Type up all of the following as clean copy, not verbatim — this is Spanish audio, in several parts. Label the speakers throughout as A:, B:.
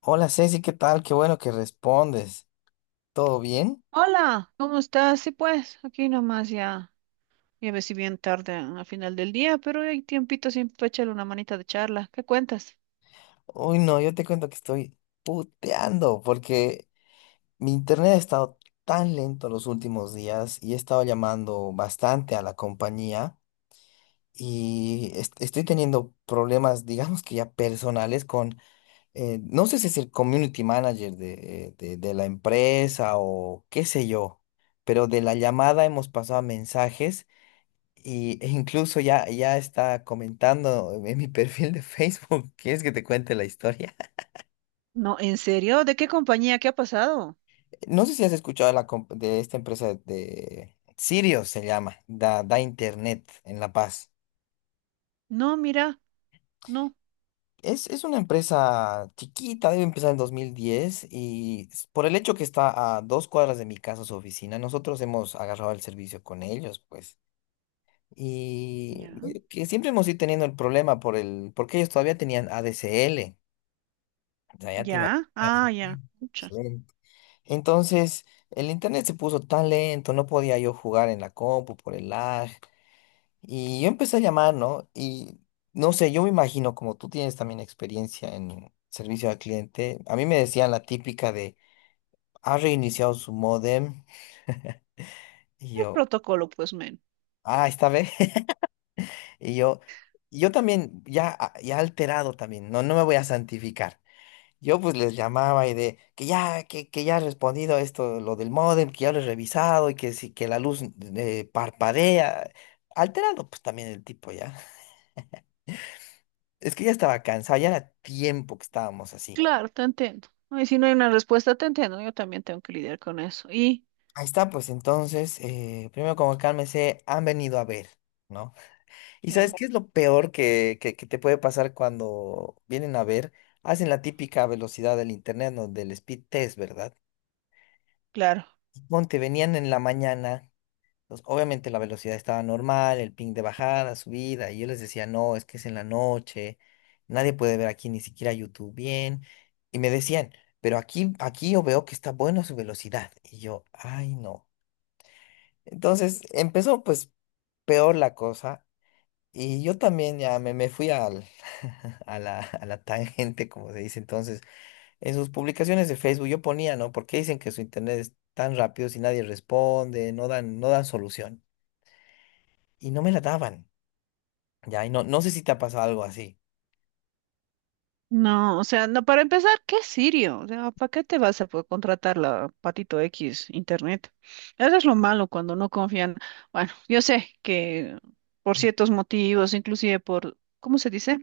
A: Hola Ceci, ¿qué tal? Qué bueno que respondes. ¿Todo bien?
B: Hola, ¿cómo estás? Sí, pues, aquí nomás ya, ya ves si bien tarde a final del día, pero hay tiempito siempre para echarle una manita de charla. ¿Qué cuentas?
A: Uy, no, yo te cuento que estoy puteando porque mi internet ha estado tan lento los últimos días y he estado llamando bastante a la compañía y estoy teniendo problemas, digamos que ya personales con, no sé si es el community manager de la empresa o qué sé yo, pero de la llamada hemos pasado mensajes. Y e incluso ya, ya está comentando en mi perfil de Facebook, ¿quieres que te cuente la historia?
B: No, ¿en serio? ¿De qué compañía? ¿Qué ha pasado?
A: No sé si has escuchado de esta empresa de Sirius, se llama, da internet en La Paz.
B: No, mira, no.
A: Es una empresa chiquita, debe empezar en 2010 y por el hecho que está a dos cuadras de mi casa su oficina, nosotros hemos agarrado el servicio con ellos, pues. Y
B: Ya,
A: que siempre hemos ido teniendo el problema porque ellos todavía tenían ADSL. O sea, ya te
B: ya, ah,
A: imaginas,
B: ya,
A: lento, pues,
B: mucha.
A: lento. Entonces, el internet se puso tan lento, no podía yo jugar en la compu por el lag. Y yo empecé a llamar, ¿no? Y no sé, yo me imagino, como tú tienes también experiencia en servicio al cliente, a mí me decían la típica de, ha reiniciado su modem. Y
B: Es
A: yo,
B: protocolo, pues, men.
A: ah, esta vez. Y yo, y yo también, ya, ya alterado también, no, no me voy a santificar. Yo pues les llamaba y de que ya, que ya ha respondido esto, lo del módem, que ya lo he revisado y que sí, que la luz parpadea. Alterado pues también el tipo ya. Es que ya estaba cansado, ya era tiempo que estábamos así.
B: Claro, te entiendo. Ay, si no hay una respuesta, te entiendo. Yo también tengo que lidiar con eso. Y,
A: Ahí está, pues entonces, primero como cálmese, han venido a ver, ¿no? ¿Y sabes
B: ya,
A: qué es lo peor que te puede pasar cuando vienen a ver? Hacen la típica velocidad del internet, ¿no? Del speed test, ¿verdad?
B: claro.
A: Ponte, venían en la mañana. Entonces, obviamente la velocidad estaba normal, el ping de bajada, subida, y yo les decía, no, es que es en la noche, nadie puede ver aquí ni siquiera YouTube bien. Y me decían, pero aquí yo veo que está bueno su velocidad. Y yo, ay, no. Entonces empezó pues peor la cosa. Y yo también ya me fui a la tangente, como se dice entonces. En sus publicaciones de Facebook yo ponía, ¿no? ¿Por qué dicen que su internet es tan rápido si nadie responde, no dan, no dan solución? Y no me la daban. Ya, y no, no sé si te ha pasado algo así.
B: No, o sea, no, para empezar, ¿qué sirio? O sea, ¿para qué te vas a contratar la Patito X Internet? Eso es lo malo cuando no confían. Bueno, yo sé que por ciertos motivos, inclusive por, ¿cómo se dice?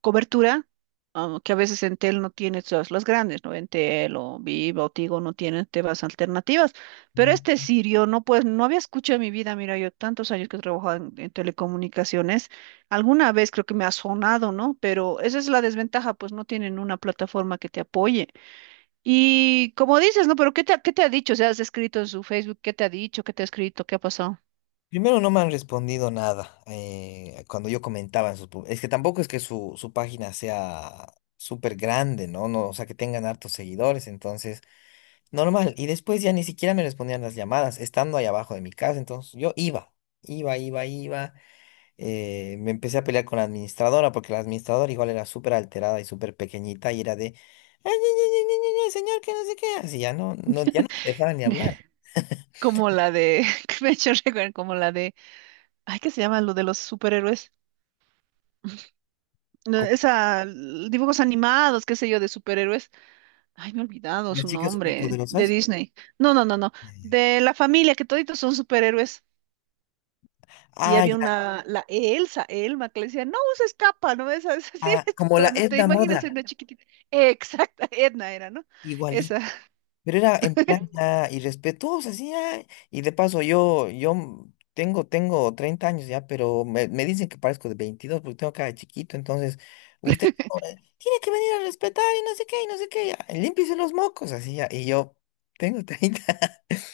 B: Cobertura, ah, que a veces en Entel no tiene todas las grandes, ¿no? Entel o Viva o Tigo no tienen temas alternativas, pero
A: Mm.
B: este Sirio no, pues no había escuchado en mi vida. Mira, yo tantos años que he trabajado en telecomunicaciones, alguna vez creo que me ha sonado, ¿no? Pero esa es la desventaja, pues no tienen una plataforma que te apoye. Y como dices, ¿no? Pero ¿qué te, qué te ha dicho? O sea, has escrito en su Facebook, ¿qué te ha dicho? ¿Qué te ha escrito? ¿Qué ha pasado?
A: Primero no me han respondido nada cuando yo comentaba en sus... Es que tampoco es que su página sea súper grande, ¿no? No, o sea, que tengan hartos seguidores, entonces, normal. Y después ya ni siquiera me respondían las llamadas, estando ahí abajo de mi casa, entonces yo iba, iba, iba, iba. Me empecé a pelear con la administradora porque la administradora igual era súper alterada y súper pequeñita y era de... "Ay, ay, ay, ay, ay, ay, señor, que no sé qué". Así ya no, no, ya no me dejaban ni hablar.
B: Como la de, que me ha hecho recordar, como la de, ay, ¿qué se llama lo de los superhéroes? No, esa, dibujos animados, qué sé yo, de superhéroes. Ay, me he olvidado
A: Las
B: su
A: chicas
B: nombre, de
A: superpoderosas.
B: Disney. No, no, no, no.
A: Ya, ya.
B: De la familia, que toditos son superhéroes. Y
A: Ah,
B: había
A: ya,
B: una, la Elsa, Elma, que le decía, no uses capa, ¿no ves? Es decir,
A: ah,
B: es
A: como la
B: cuando te
A: Edna
B: imaginas en
A: Moda,
B: una chiquitita. Exacta, Edna era, ¿no?
A: igualito.
B: Esa.
A: Pero era en plan ya irrespetuosa, sí, ah. Y de paso, yo tengo 30 años ya, pero me dicen que parezco de 22 porque tengo cara de chiquito. Entonces, usted oh, tiene que venir a respetar y no sé qué, y no sé qué. Ya, límpiese los mocos, así ya. Y yo tengo 30.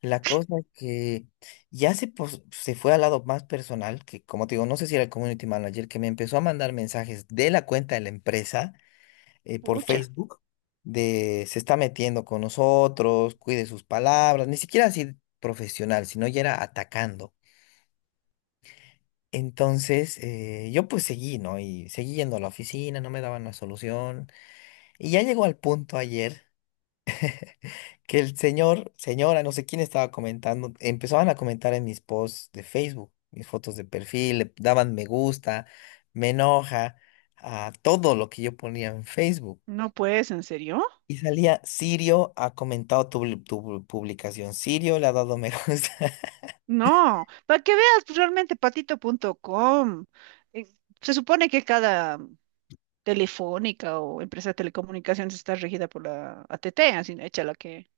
A: La cosa es que ya se fue al lado más personal, que como te digo, no sé si era el community manager, que me empezó a mandar mensajes de la cuenta de la empresa por
B: Pucha,
A: Facebook, de se está metiendo con nosotros, cuide sus palabras, ni siquiera así profesional, sino ya era atacando. Entonces yo pues seguí, ¿no? Y seguí yendo a la oficina, no me daban una solución. Y ya llegó al punto ayer que el señor, señora, no sé quién estaba comentando, empezaban a comentar en mis posts de Facebook, mis fotos de perfil, le daban me gusta, me enoja, a todo lo que yo ponía en Facebook.
B: no puedes, ¿en serio?
A: Y salía, Sirio ha comentado tu publicación, Sirio le ha dado me gusta.
B: No, para que veas pues, realmente patito.com. eh, Se supone que cada Telefónica o empresa de telecomunicaciones está regida por la AT&T, así hecha la que...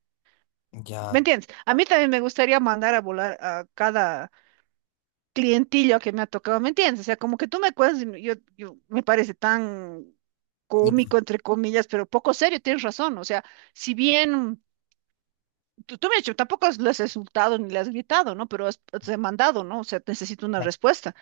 B: ¿Me
A: Ya,
B: entiendes? A mí también me gustaría mandar a volar a cada clientillo que me ha tocado, ¿me entiendes? O sea, como que tú me cuentas, y yo, yo me parece tan cómico, entre comillas, pero poco serio, tienes razón. O sea, si bien tú me has dicho, tampoco lo has insultado ni le has gritado, ¿no? Pero has, has demandado, ¿no? O sea, necesito una respuesta.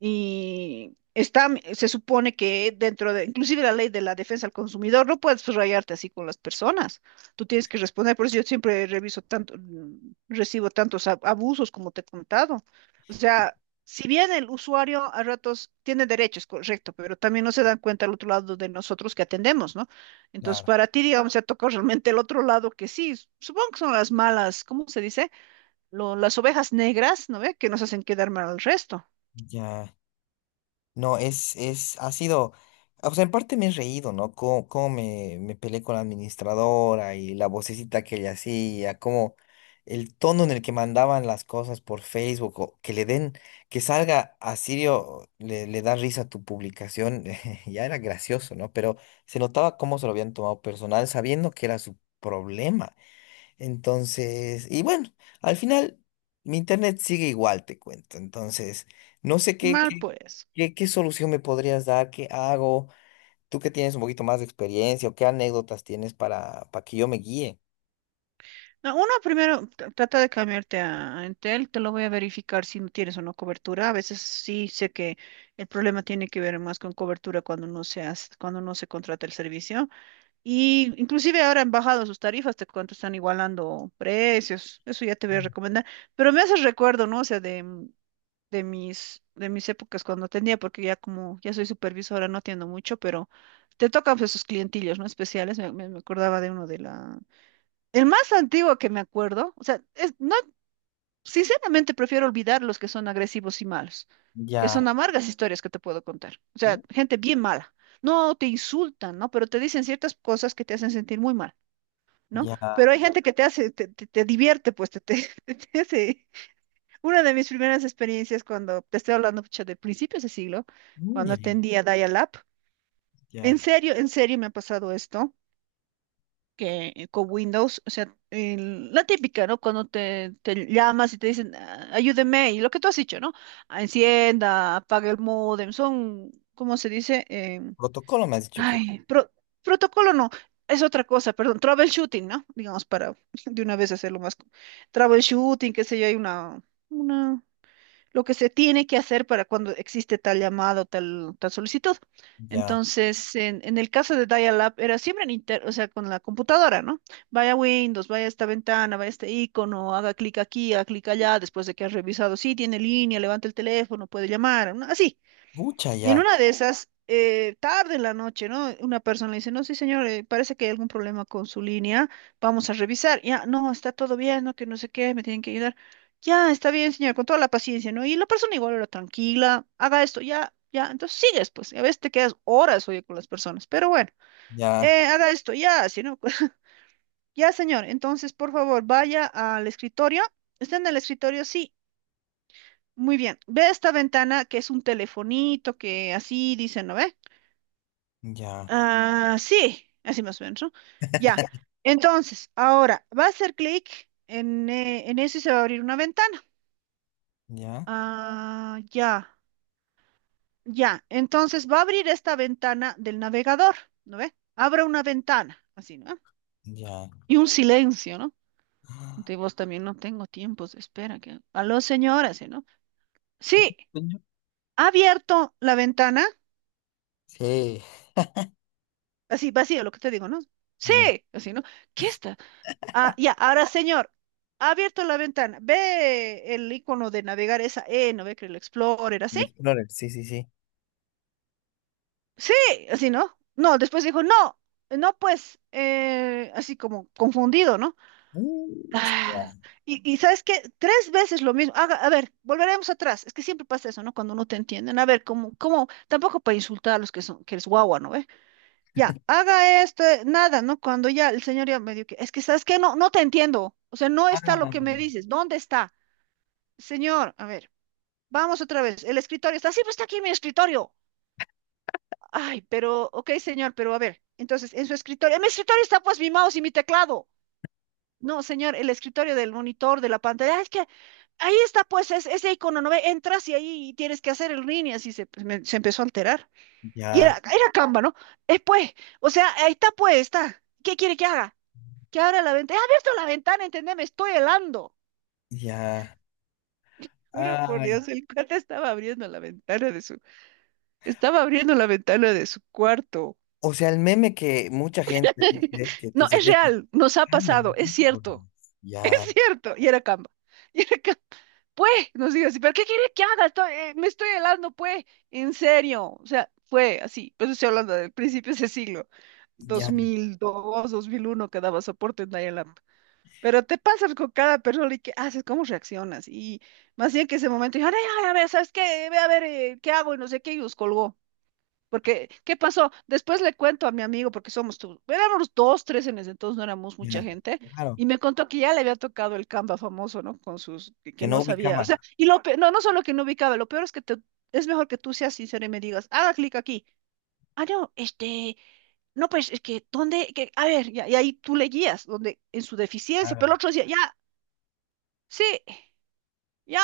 B: Y está, se supone que dentro de, inclusive la ley de la defensa al consumidor, no puedes rayarte así con las personas. Tú tienes que responder, por eso yo siempre reviso tanto, recibo tantos abusos como te he contado. O
A: y-
B: sea, si bien el usuario a ratos tiene derechos, correcto, pero también no se dan cuenta al otro lado de nosotros que atendemos, ¿no? Entonces,
A: claro,
B: para ti, digamos, se ha tocado realmente el otro lado que sí, supongo que son las malas, ¿cómo se dice? Las ovejas negras, ¿no ve? Que nos hacen quedar mal al resto.
A: ya. No, ha sido, o sea, en parte me he reído, ¿no? Cómo me peleé con la administradora y la vocecita que ella hacía, cómo el tono en el que mandaban las cosas por Facebook, o que le den, que salga a Sirio, le da risa a tu publicación. Ya era gracioso, ¿no? Pero se notaba cómo se lo habían tomado personal, sabiendo que era su problema. Entonces, y bueno, al final mi internet sigue igual, te cuento. Entonces, no sé qué,
B: Mal,
A: qué,
B: pues.
A: qué, qué solución me podrías dar, qué hago, tú que tienes un poquito más de experiencia o qué anécdotas tienes para que yo me guíe.
B: No, uno primero trata de cambiarte a Entel, te lo voy a verificar si no tienes o no cobertura. A veces sí sé que el problema tiene que ver más con cobertura cuando no se cuando no se contrata el servicio. Y inclusive ahora han bajado sus tarifas, te cuento, están igualando precios. Eso ya te voy a recomendar. Pero me hace recuerdo, ¿no? O sea, de, de mis épocas cuando atendía, porque ya como ya soy supervisora, no atiendo mucho, pero te tocan pues, esos clientillos, ¿no? Especiales. Me acordaba de uno de la, el más antiguo que me acuerdo, o sea, es, no, sinceramente prefiero olvidar los que son agresivos y malos, que son
A: Ya,
B: amargas historias que te puedo contar. O
A: uh,
B: sea, gente bien mala. No te insultan, ¿no? Pero te dicen ciertas cosas que te hacen sentir muy mal, ¿no?
A: ya,
B: Pero hay gente que te hace, te divierte, pues te hace. Una de mis primeras experiencias cuando te estoy hablando pucha, de principios de siglo,
A: mm,
B: cuando
A: ya,
B: atendía Dial-Up,
A: ya.
B: en serio me ha pasado esto. Que con Windows, o sea, la típica, ¿no? Cuando te llamas y te dicen, "Ah, ayúdeme", y lo que tú has dicho, ¿no? Ah, encienda, apague el módem, son, ¿cómo se dice?
A: Protocolo me has dicho que
B: Ay, protocolo no, es otra cosa, perdón, troubleshooting, ¿no? Digamos, para de una vez hacerlo más, troubleshooting, qué sé yo, hay una, lo que se tiene que hacer para cuando existe tal llamado, tal, tal solicitud.
A: ya,
B: Entonces, en el caso de Dial-Up era siempre en inter, o sea, con la computadora, ¿no? Vaya Windows, vaya esta ventana, vaya este icono, haga clic aquí, haga clic allá, después de que has revisado, sí, tiene línea, levanta el teléfono, puede llamar, ¿no? Así.
A: mucha
B: Y en
A: ya,
B: una de esas, tarde en la noche, ¿no? Una persona le dice, no, sí, señor, parece que hay algún problema con su línea, vamos a revisar. Ya, no, está todo bien, no, que no sé qué, me tienen que ayudar. Ya, está bien, señor, con toda la paciencia, ¿no? Y la persona igual era tranquila, haga esto, ya, ya, entonces sigues, pues, y a veces te quedas horas, oye, con las personas, pero bueno,
A: ya,
B: haga esto, ya, así, ¿no? Ya, señor, entonces, por favor, vaya al escritorio. ¿Está en el escritorio? Sí, muy bien. Ve esta ventana que es un telefonito, que así dicen, ¿no ve?
A: ya,
B: Ah, sí, así más o menos, ¿no? Ya. Entonces, ahora va a hacer clic en eso y se va a abrir una ventana.
A: ya,
B: Ah, ya, ya. Entonces va a abrir esta ventana del navegador, ¿no ve? Abra una ventana, así, ¿no?
A: ya.
B: Y un silencio, ¿no?
A: Ah,
B: De vos también no tengo tiempos de espera. Que... Aló, señora, ¿sí, no? Sí,
A: coño.
B: ha abierto la ventana,
A: Sí,
B: así vacío, lo que te digo, ¿no? Sí,
A: ya.
B: así, ¿no? ¿Qué está? Ah, ya, ahora señor, ha abierto la ventana. Ve el icono de navegar esa E, no ve que el Explorer,
A: El
B: así.
A: Explorer, sí, sí, sí.
B: Sí, así, ¿no? No, después dijo, no, no, pues, así como confundido, ¿no?
A: Mucha ya.
B: Ah, y ¿sabes qué? Tres veces lo mismo. A ver, volveremos atrás. Es que siempre pasa eso, ¿no? Cuando no te entienden. A ver, tampoco para insultar a los que son, que eres guagua, ¿no ve? Ya, haga esto, nada, ¿no? Cuando ya el señor ya me dijo que, es que, ¿sabes qué? No, no te entiendo. O sea, no está lo
A: Ah,
B: que me dices. ¿Dónde está? Señor, a ver, vamos otra vez. El escritorio está, sí, pues está aquí mi escritorio. Ay, pero, ok, señor, pero a ver, entonces, en su escritorio, en mi escritorio está pues mi mouse y mi teclado. No, señor, el escritorio del monitor, de la pantalla, "Ah, es que ahí está pues ese icono, ¿no ve? Entras y ahí tienes que hacer el ring y así se, pues, se empezó a alterar. Y
A: ya.
B: era, era Canva, ¿no? Pues, o sea, ahí está pues, está. ¿Qué quiere que haga? Que abra la ventana. He abierto la ventana, entendé, me estoy helando.
A: Ya.
B: Juro por
A: Ay.
B: Dios, el cuate estaba abriendo la ventana de su... Estaba abriendo la ventana de su cuarto.
A: O sea, el meme que mucha gente dice que
B: No,
A: se
B: es
A: ve que
B: real, nos ha
A: "Ay, la
B: pasado, es
A: miércoles".
B: cierto, es
A: Ya,
B: cierto. Y era Canva. Y era Canva. Pues, nos dijo así, ¿pero qué quiere que haga? Estoy- me estoy helando, pues, en serio. O sea, fue así. Pero estoy hablando del principio de ese siglo,
A: ya,
B: 2002, 2001, que daba soporte en dial up. Pero te pasas con cada persona y qué haces, cómo reaccionas. Y más bien que ese momento, dijo, ay, ay, a ver, ¿sabes qué? Ve a ver, ¿qué hago? Y no sé qué, y los colgó. Porque, ¿qué pasó? Después le cuento a mi amigo, porque somos tú, éramos dos, tres en ese entonces, no éramos mucha
A: ya.
B: gente,
A: Claro,
B: y me contó que ya le había tocado el Canva famoso, ¿no? Con sus,
A: que
B: que
A: no
B: no sabía, o sea,
A: ubicaba.
B: y no, no solo que no ubicaba, lo peor es que te, es mejor que tú seas sincero y me digas, haga clic aquí. Ah, no, este, no, pues, es que, ¿dónde? Que, a ver, ya, y ahí tú le guías, donde, en su deficiencia,
A: Claro.
B: pero el otro decía, ya, sí, ya.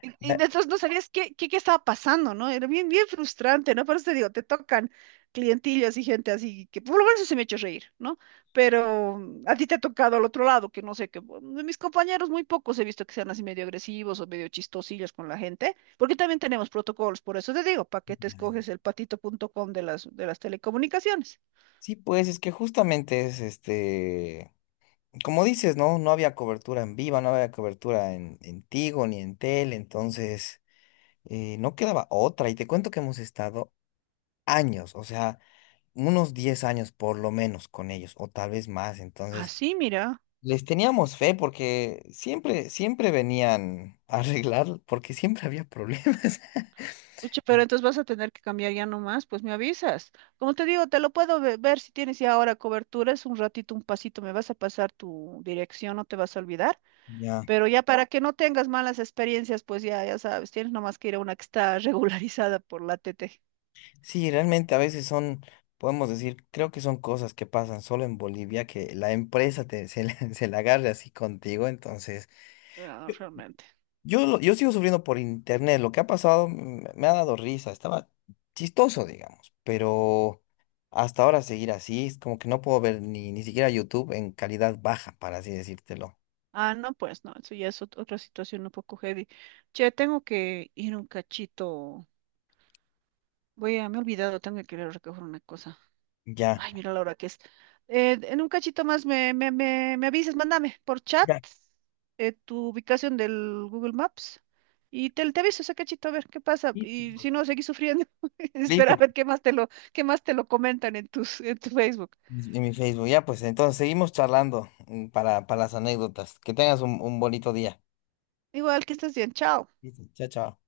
B: Y
A: Ya,
B: entonces no sabías qué, qué, qué estaba pasando, ¿no? Era bien, bien frustrante, ¿no? Por eso te digo, te tocan clientillas y gente así, que por lo menos se me echó reír, ¿no? Pero a ti te ha tocado al otro lado, que no sé, que bueno, de mis compañeros muy pocos he visto que sean así medio agresivos o medio chistosillos con la gente, porque también tenemos protocolos, por eso te digo, para que te
A: ya, ya.
B: escoges el patito.com de las telecomunicaciones.
A: Sí, pues es que justamente es este, como dices, ¿no? No había cobertura en Viva, no había cobertura en Tigo ni en Tel, entonces no quedaba otra. Y te cuento que hemos estado años, o sea, unos 10 años por lo menos con ellos, o tal vez más. Entonces,
B: Así, mira.
A: les teníamos fe porque siempre, siempre venían a arreglar, porque siempre había problemas.
B: Pucha, pero entonces vas a tener que cambiar ya nomás, pues me avisas. Como te digo, te lo puedo ver si tienes ya ahora cobertura, es un ratito, un pasito, me vas a pasar tu dirección, no te vas a olvidar,
A: Ya.
B: pero ya para que no tengas malas experiencias, pues ya, ya sabes, tienes nomás que ir a una que está regularizada por la TT.
A: Sí, realmente a veces son, podemos decir, creo que son cosas que pasan solo en Bolivia, que la empresa se la agarre así contigo, entonces...
B: Ah, realmente.
A: Yo sigo sufriendo por internet. Lo que ha pasado me ha dado risa. Estaba chistoso, digamos. Pero hasta ahora seguir así es como que no puedo ver ni siquiera YouTube en calidad baja, para así decírtelo.
B: Ah, no, pues no, eso ya es otra situación un poco heavy. Che, tengo que ir un cachito. Voy a, me he olvidado, tengo que ir a recoger una cosa.
A: Ya.
B: Ay, mira la hora que es. En un cachito más me, me avisas, mándame por chat tu ubicación del Google Maps y te aviso ese cachito a ver qué pasa.
A: Ya.
B: Y si no, seguí sufriendo.
A: Listo,
B: Espera a ver qué más te lo, qué más te lo comentan en tus, en tu Facebook.
A: pues, en mi Facebook. Ya, pues entonces seguimos charlando para las anécdotas. Que tengas un bonito día.
B: Igual que estés bien, chao.
A: Listo, chao, chao.